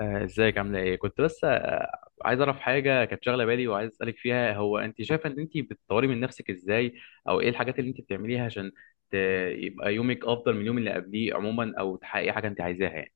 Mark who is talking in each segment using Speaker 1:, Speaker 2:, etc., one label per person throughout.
Speaker 1: ازيك عامله ايه؟ كنت بس عايز اعرف حاجه كانت شاغله بالي، وعايز اسالك فيها. هو انت شايفه ان انت بتطوري من نفسك ازاي؟ او ايه الحاجات اللي انت بتعمليها عشان ت- يبقى يومك افضل من اليوم اللي قبليه عموما، او تحققي حاجه انت عايزاها يعني.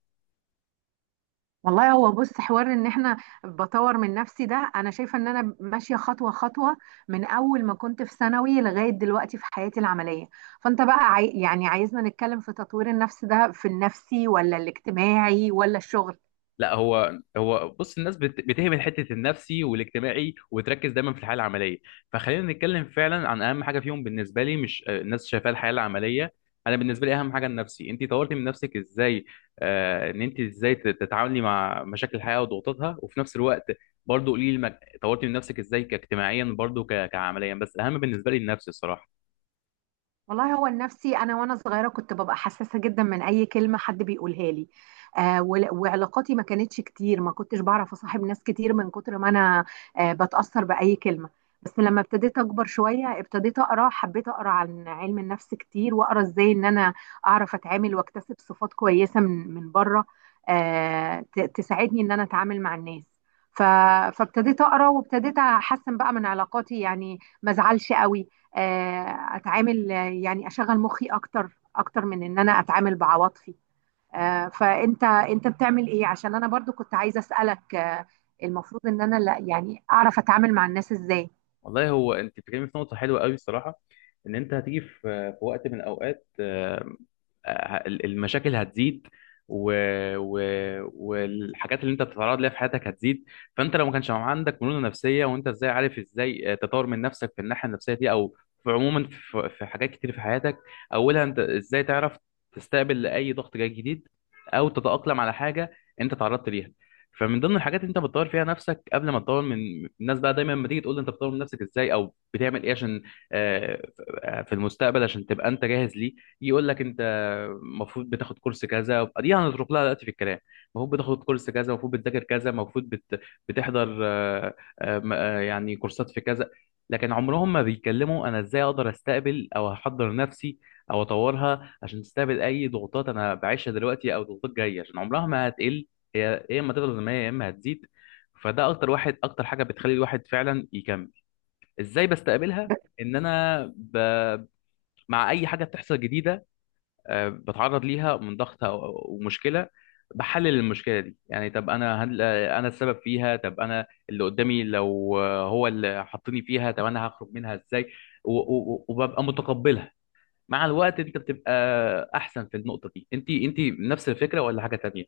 Speaker 2: والله هو بص حوار ان احنا بطور من نفسي ده. انا شايفه ان انا ماشيه خطوه خطوه من اول ما كنت في ثانوي لغايه دلوقتي في حياتي العمليه. فانت بقى عايزنا نتكلم في تطوير النفس ده، في النفسي ولا الاجتماعي ولا الشغل؟
Speaker 1: لا، هو بص، الناس بتهمل حته النفسي والاجتماعي، وتركز دايما في الحياه العمليه. فخلينا نتكلم فعلا عن اهم حاجه فيهم بالنسبه لي، مش الناس شايفاها الحياه العمليه. انا بالنسبه لي اهم حاجه النفسي. انت طورتي من نفسك ازاي؟ ان انت ازاي تتعاملي مع مشاكل الحياه وضغوطاتها، وفي نفس الوقت برضو قولي لي طورتي من نفسك ازاي كاجتماعيا، برضو كعمليا، بس اهم بالنسبه لي النفسي الصراحه.
Speaker 2: والله هو النفسي، انا وانا صغيره كنت ببقى حساسه جدا من اي كلمه حد بيقولها لي. وعلاقاتي ما كانتش كتير، ما كنتش بعرف اصاحب ناس كتير من كتر ما انا بتاثر باي كلمه. بس لما ابتديت اكبر شويه ابتديت اقرا، حبيت اقرا عن علم النفس كتير، واقرا ازاي ان انا اعرف اتعامل واكتسب صفات كويسه من بره تساعدني ان انا اتعامل مع الناس. ف- فابتديت اقرا وابتديت احسن بقى من علاقاتي، يعني ما ازعلش قوي، آه، اتعامل يعني اشغل مخي اكتر اكتر من ان انا اتعامل بعواطفي. فانت بتعمل ايه؟ عشان انا برضو كنت عايزه اسالك، المفروض ان انا لا يعني اعرف اتعامل مع الناس ازاي.
Speaker 1: والله هو انت بتتكلمي في نقطه حلوه قوي الصراحه. ان انت هتيجي في وقت من الاوقات، المشاكل هتزيد. و... و... والحاجات اللي انت بتتعرض ليها في حياتك هتزيد. فانت لو ما كانش عندك مرونه نفسيه، وانت ازاي عارف ازاي تطور من نفسك في الناحيه النفسيه دي، او في عموما في حاجات كتير في حياتك. اولها انت ازاي تعرف تستقبل اي ضغط جاي جديد، او تتاقلم على حاجه انت تعرضت ليها. فمن ضمن الحاجات اللي انت بتطور فيها نفسك قبل ما تطور من الناس بقى، دايما لما تيجي تقول لي انت بتطور من نفسك ازاي او بتعمل ايه عشان آه، في المستقبل عشان تبقى انت جاهز ليه، يقول لك انت المفروض بتاخد كورس كذا، دي هنترك لها دلوقتي في الكلام. المفروض بتاخد كورس كذا، المفروض بتذاكر كذا، المفروض بتحضر يعني كورسات في كذا. لكن عمرهم ما بيتكلموا انا ازاي اقدر استقبل، او احضر نفسي او اطورها عشان تستقبل اي ضغوطات انا بعيشها دلوقتي، او ضغوطات جايه، عشان عمرها ما هتقل. هي يا اما تفضل زي ما هي، يا اما هتزيد. فده اكتر واحد، اكتر حاجه بتخلي الواحد فعلا يكمل. ازاي بستقبلها، ان انا مع اي حاجه بتحصل جديده. بتعرض ليها من ضغط ومشكله. بحلل المشكله دي، يعني طب انا هل انا السبب فيها، طب انا اللي قدامي لو هو اللي حطني فيها، طب انا هخرج منها ازاي، وببقى متقبلها. مع الوقت انت بتبقى احسن في النقطه دي. انت نفس الفكره ولا حاجه تانية؟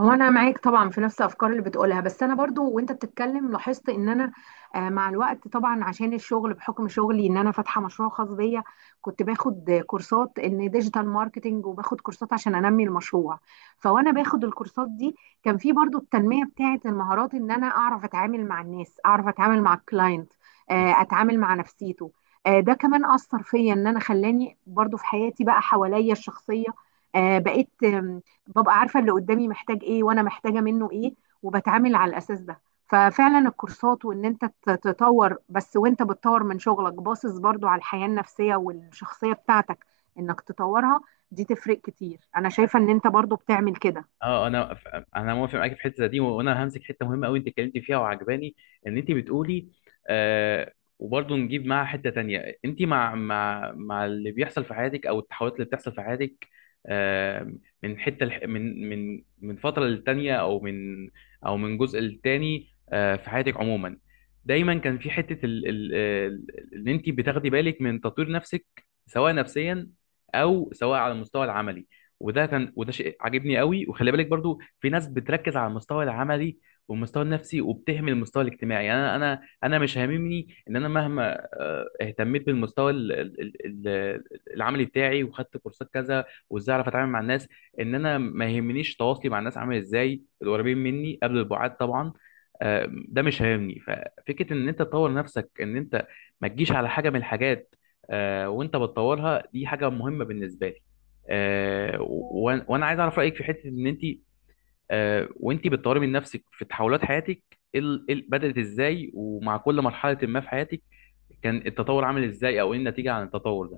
Speaker 2: هو انا معاك طبعا في نفس الافكار اللي بتقولها، بس انا برضو وانت بتتكلم لاحظت ان انا مع الوقت طبعا، عشان الشغل، بحكم شغلي ان انا فاتحه مشروع خاص بيا، كنت باخد كورسات ان ديجيتال ماركتنج، وباخد كورسات عشان انمي المشروع. فوانا باخد الكورسات دي كان في برضو التنميه بتاعه المهارات، ان انا اعرف اتعامل مع الناس، اعرف اتعامل مع الكلاينت، اتعامل مع نفسيته. ده كمان اثر فيا، ان انا خلاني برضو في حياتي بقى حواليا الشخصيه بقيت ببقى عارفة اللي قدامي محتاج ايه وانا محتاجة منه ايه، وبتعامل على الاساس ده. ففعلا الكورسات، وان انت تطور، بس وانت بتطور من شغلك باصص برضو على الحياة النفسية والشخصية بتاعتك انك تطورها، دي تفرق كتير. انا شايفة ان انت برضو بتعمل كده.
Speaker 1: اه، انا انا موافق معاك في الحته دي، وانا همسك حته مهمه قوي انت اتكلمتي فيها وعجباني. ان انت بتقولي، آه وبرضه نجيب معاها حته تانية. انت مع اللي بيحصل في حياتك، او التحولات اللي بتحصل في حياتك آه من حته من فتره للتانيه، او من، او من جزء للتاني في حياتك عموما. دايما كان في حته، ان انت بتاخدي بالك من تطوير نفسك، سواء نفسيا، او سواء على المستوى العملي. وده شيء عاجبني قوي. وخلي بالك برضو في ناس بتركز على المستوى العملي والمستوى النفسي وبتهمل المستوى الاجتماعي. يعني انا مش هاممني ان انا مهما اهتميت بالمستوى العملي بتاعي وخدت كورسات كذا وازاي اعرف اتعامل مع الناس. ان انا ما يهمنيش تواصلي مع الناس عامل ازاي، القريبين مني قبل البعاد طبعا. ده مش هاممني. ففكره ان انت تطور نفسك، ان انت ما تجيش على حاجه من الحاجات وانت بتطورها، دي حاجه مهمه بالنسبه لي. وانا عايز اعرف رايك في حته ان انت وانت بتطوري من نفسك في تحولات حياتك، بدات ازاي، ومع كل مرحله ما في حياتك كان التطور عامل ازاي، او ايه النتيجه عن التطور ده؟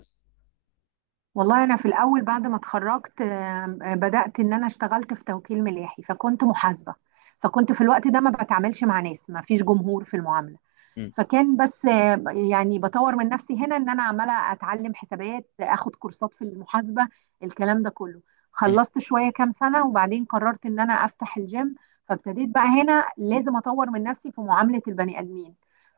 Speaker 2: والله انا في الاول بعد ما اتخرجت، آم، آه، بدأت ان انا اشتغلت في توكيل ملاحي فكنت محاسبة. فكنت في الوقت ده ما بتعاملش مع ناس، ما فيش جمهور في المعاملة.
Speaker 1: مم.
Speaker 2: فكان بس، يعني بطور من نفسي هنا ان انا عماله اتعلم حسابات، اخد كورسات في المحاسبه الكلام ده كله.
Speaker 1: مم.
Speaker 2: خلصت شويه كام سنه، وبعدين قررت ان انا افتح الجيم. فابتديت بقى هنا لازم اطور من نفسي في معامله البني ادمين.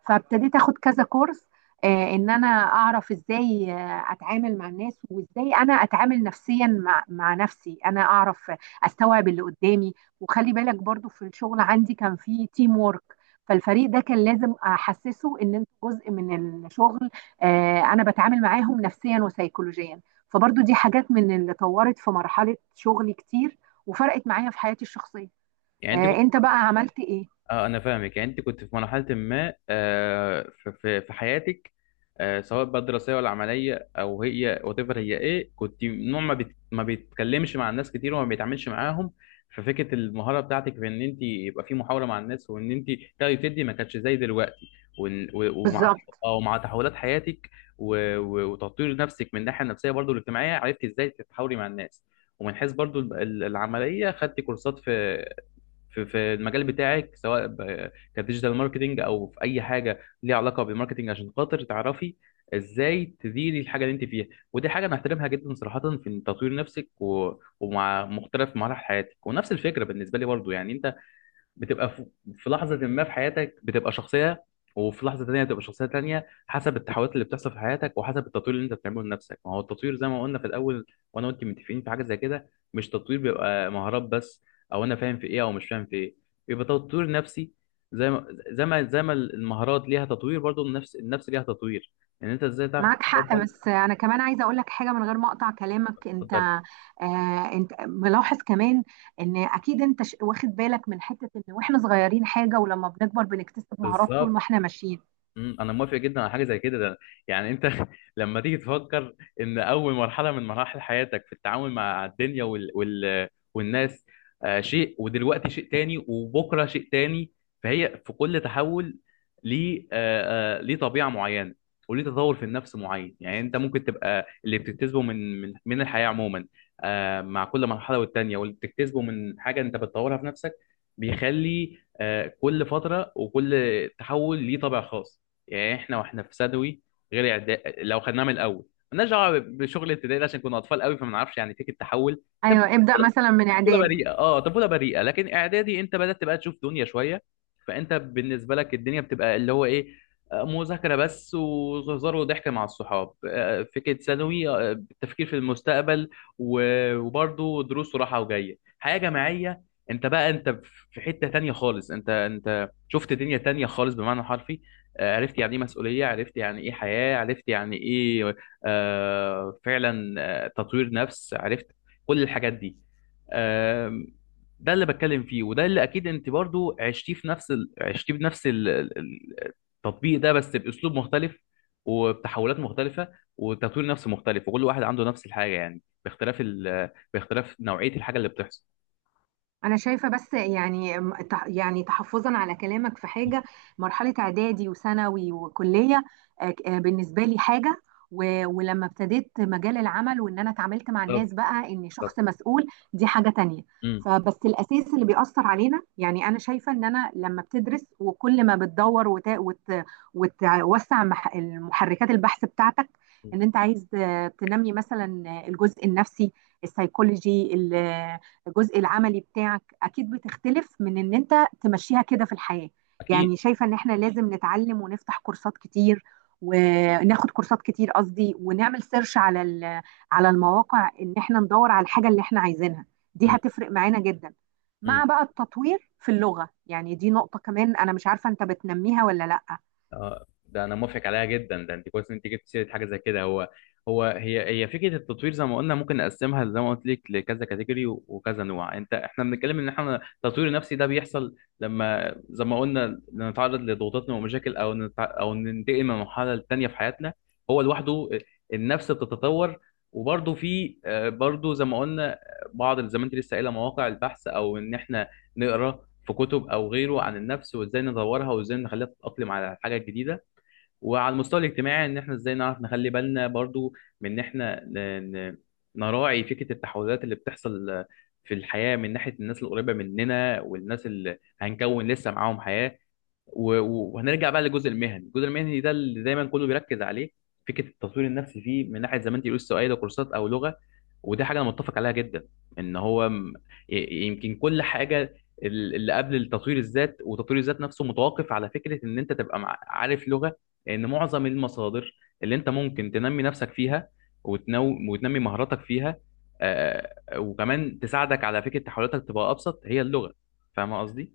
Speaker 2: فابتديت اخد كذا كورس، ان انا اعرف ازاي اتعامل مع الناس، وازاي انا اتعامل نفسيا مع نفسي، انا اعرف استوعب اللي قدامي. وخلي بالك برضو في الشغل عندي كان في تيم وورك، فالفريق ده كان لازم احسسه ان انت جزء من الشغل. انا بتعامل معاهم نفسيا وسيكولوجيا. فبرضو دي حاجات من اللي طورت في مرحلة شغلي كتير، وفرقت معايا في حياتي الشخصية.
Speaker 1: يعني انت كنت
Speaker 2: انت بقى عملت ايه؟
Speaker 1: اه، انا فاهمك. يعني انت كنت في مرحله ما في في حياتك، سواء بقى دراسيه ولا عمليه، او هي وات ايفر. هي ايه كنت نوع ما ما بيتكلمش مع الناس كتير وما بيتعاملش معاهم. ففكره المهاره بتاعتك في ان انت يبقى في محاوله مع الناس، وان انت تاخدي وتدي، ما كانتش زي دلوقتي. ومع،
Speaker 2: بالظبط.
Speaker 1: او مع تحولات حياتك، وتطوير نفسك من الناحيه النفسيه برضو الاجتماعيه، عرفتي ازاي تتحاوري مع الناس. ومن حيث برضو العمليه، خدتي كورسات في في المجال بتاعك، سواء كديجيتال ماركتنج او في اي حاجه ليها علاقه بالماركتنج، عشان خاطر تعرفي ازاي تديري الحاجه اللي انت فيها. ودي حاجه انا احترمها جدا صراحه، في تطوير نفسك ومع مختلف مراحل حياتك. ونفس الفكره بالنسبه لي برضو، يعني انت بتبقى في لحظة ما في حياتك بتبقى شخصية، وفي لحظة تانية بتبقى شخصية تانية، حسب التحولات اللي بتحصل في حياتك وحسب التطوير اللي انت بتعمله لنفسك. ما هو التطوير زي ما قلنا في الأول، وانا وانت متفقين في حاجة زي كده، مش تطوير بيبقى مهارات بس، او انا فاهم في ايه او مش فاهم في ايه، بيبقى تطوير نفسي. زي ما المهارات ليها تطوير، برضو النفس ليها تطوير، ان يعني انت ازاي تعرف
Speaker 2: معاك حق،
Speaker 1: تتقبل.
Speaker 2: بس انا كمان عايزه اقول لك حاجه من غير ما اقطع كلامك انت.
Speaker 1: اتفضل.
Speaker 2: انت ملاحظ كمان ان اكيد انت واخد بالك من حته ان واحنا صغيرين حاجه، ولما بنكبر بنكتسب مهارات طول
Speaker 1: بالظبط.
Speaker 2: ما احنا ماشيين.
Speaker 1: مم، انا موافق جدا على حاجه زي كده ده. يعني انت لما تيجي تفكر، ان اول مرحله من مراحل حياتك في التعامل مع الدنيا والناس شيء، ودلوقتي شيء تاني، وبكره شيء تاني. فهي في كل تحول ليه، ليه طبيعه معينه، وليه تطور في النفس معين. يعني انت ممكن تبقى اللي بتكتسبه من الحياه عموما، مع كل مرحله والتانيه، واللي بتكتسبه من حاجه انت بتطورها في نفسك، بيخلي كل فتره وكل تحول ليه طابع خاص. يعني احنا واحنا في ثانوي غير اعداد لو خدناها من الاول، مالناش دعوه بشغل ابتدائي ده، عشان كنا اطفال قوي فما نعرفش يعني فكره التحول. كانت
Speaker 2: ايوه، ابدا، مثلا من
Speaker 1: طفوله
Speaker 2: اعدادي.
Speaker 1: بريئه، اه، طفوله بريئه. لكن اعدادي انت بدات تبقى تشوف دنيا شويه. فانت بالنسبه لك الدنيا بتبقى اللي هو ايه، مذاكره بس وهزار وضحك مع الصحاب. فكره ثانوي، التفكير في المستقبل وبرضه دروس وراحه، وجايه حياه جماعيه. انت بقى، انت في حته تانية خالص، انت شفت دنيا تانية خالص بمعنى حرفي. عرفت يعني ايه مسؤوليه، عرفت يعني ايه حياه، عرفت يعني ايه فعلا، تطوير نفس، عرفت كل الحاجات دي. آم، ده اللي بتكلم فيه، وده اللي اكيد انت برضو عشتيه في نفس عشتيه بنفس التطبيق ده، بس باسلوب مختلف. وبتحولات مختلفه وتطوير نفس مختلف، وكل واحد عنده نفس الحاجه يعني باختلاف باختلاف نوعيه الحاجه اللي بتحصل.
Speaker 2: انا شايفه بس يعني تحفظا على كلامك في حاجه، مرحله اعدادي وثانوي وكليه بالنسبه لي حاجه، ولما ابتديت مجال العمل وان انا اتعاملت مع الناس
Speaker 1: بالظبط.
Speaker 2: بقى اني
Speaker 1: بالظبط.
Speaker 2: شخص مسؤول دي حاجه تانية.
Speaker 1: امم.
Speaker 2: فبس الاساس اللي بيأثر علينا، يعني انا شايفه ان انا لما بتدرس، وكل ما بتدور وتوسع المحركات البحث بتاعتك،
Speaker 1: أمم.
Speaker 2: ان انت عايز تنمي مثلا الجزء النفسي، السيكولوجي، الجزء العملي بتاعك، اكيد بتختلف من ان انت تمشيها كده في الحياة.
Speaker 1: اكيد.
Speaker 2: يعني شايفة ان احنا لازم نتعلم ونفتح كورسات كتير، وناخد كورسات كتير قصدي، ونعمل سيرش على على المواقع ان احنا ندور على الحاجة اللي احنا عايزينها، دي
Speaker 1: امم.
Speaker 2: هتفرق معانا جدا. مع
Speaker 1: أمم.
Speaker 2: بقى التطوير في اللغة، يعني دي نقطة كمان انا مش عارفة انت بتنميها ولا لا.
Speaker 1: اه، ده انا موافق عليها جدا ده، انت كويس ان انت جبت سيره حاجه زي كده. هو هي فكره التطوير زي ما قلنا، ممكن نقسمها زي ما قلت لك لكذا كاتيجوري وكذا نوع. انت احنا بنتكلم ان احنا التطوير النفسي ده بيحصل لما زي ما قلنا نتعرض لضغوطات ومشاكل، او او ننتقل من مرحله للتانيه في حياتنا. هو لوحده النفس بتتطور. وبرضه في برضه زي ما قلنا بعض، زي ما انت لسه قايله مواقع البحث، او ان احنا نقرا في كتب او غيره عن النفس وازاي نطورها وازاي نخليها تتاقلم على الحاجه الجديده. وعلى المستوى الاجتماعي ان احنا ازاي نعرف نخلي بالنا برضو من ان احنا نراعي فكرة التحولات اللي بتحصل في الحياة، من ناحية الناس القريبة مننا والناس اللي هنكون لسه معاهم حياة. وهنرجع بقى للجزء المهني، الجزء المهني ده اللي دايما كله بيركز عليه. فكره التطوير النفسي فيه من ناحيه زي ما انت قلت سواء ده كورسات او لغه، ودي حاجه انا متفق عليها جدا. ان هو يمكن كل حاجه اللي قبل التطوير الذات، وتطوير الذات نفسه متوقف على فكره ان انت تبقى عارف لغه. لان معظم المصادر اللي انت ممكن تنمي نفسك فيها وتنمي مهاراتك فيها، وكمان تساعدك على فكره تحولاتك تبقى ابسط هي اللغه. فاهم قصدي؟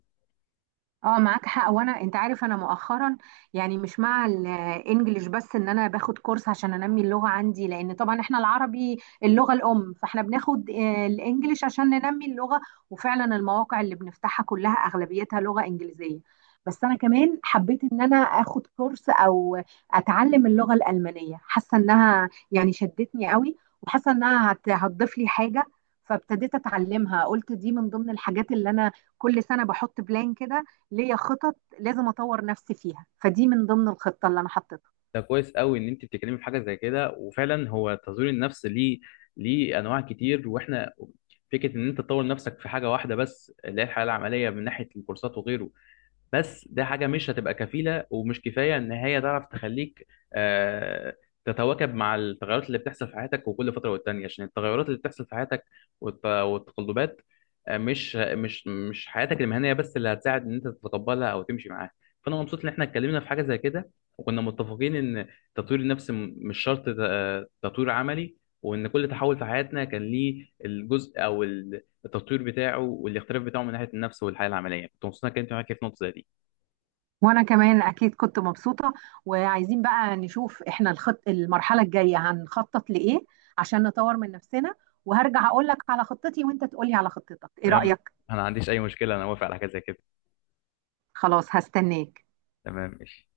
Speaker 2: اه معاك حق. وانا انت عارف انا مؤخرا، يعني مش مع الانجليش بس، ان انا باخد كورس عشان انمي اللغه عندي، لان طبعا احنا العربي اللغه الام، فاحنا بناخد الانجليش عشان ننمي اللغه. وفعلا المواقع اللي بنفتحها كلها اغلبيتها لغه انجليزيه. بس انا كمان حبيت ان انا اخد كورس او اتعلم اللغه الالمانيه، حاسه انها يعني شدتني قوي، وحاسه انها هتضيف لي حاجه. فابتديت اتعلمها، قلت دي من ضمن الحاجات اللي انا كل سنه بحط بلان كده ليا، خطط لازم اطور نفسي فيها، فدي من ضمن الخطه اللي انا حطيتها.
Speaker 1: ده كويس قوي ان انت بتتكلمي في حاجه زي كده، وفعلا هو تطوير النفس ليه انواع كتير، واحنا فكره ان انت تطور نفسك في حاجه واحده بس اللي هي الحياه العمليه من ناحيه الكورسات وغيره. بس ده حاجة مش هتبقى كفيلة ومش كفاية إن هي تعرف تخليك آه، تتواكب مع التغيرات اللي بتحصل في حياتك وكل فترة والتانية، عشان التغيرات اللي بتحصل في حياتك والتقلبات، مش حياتك المهنية بس اللي هتساعد إن أنت تتقبلها أو تمشي معاها. فأنا مبسوط إن إحنا اتكلمنا في حاجة زي كده، وكنا متفقين إن تطوير النفس مش شرط تطوير عملي. وإن كل تحول في حياتنا كان ليه الجزء أو التطوير بتاعه والاختلاف بتاعه من ناحيه النفس والحياه العمليه. كنت مبسوط انك انت معاك في نقطه زي دي.
Speaker 2: وانا كمان اكيد كنت مبسوطه، وعايزين بقى نشوف احنا الخط، المرحله الجايه هنخطط لايه عشان نطور من نفسنا. وهرجع اقول لك على خطتي وانت تقولي على خطتك، ايه
Speaker 1: تمام.
Speaker 2: رايك؟
Speaker 1: انا ما عنديش اي مشكله، انا موافق على حاجه زي كده.
Speaker 2: خلاص، هستناك.
Speaker 1: تمام، ماشي.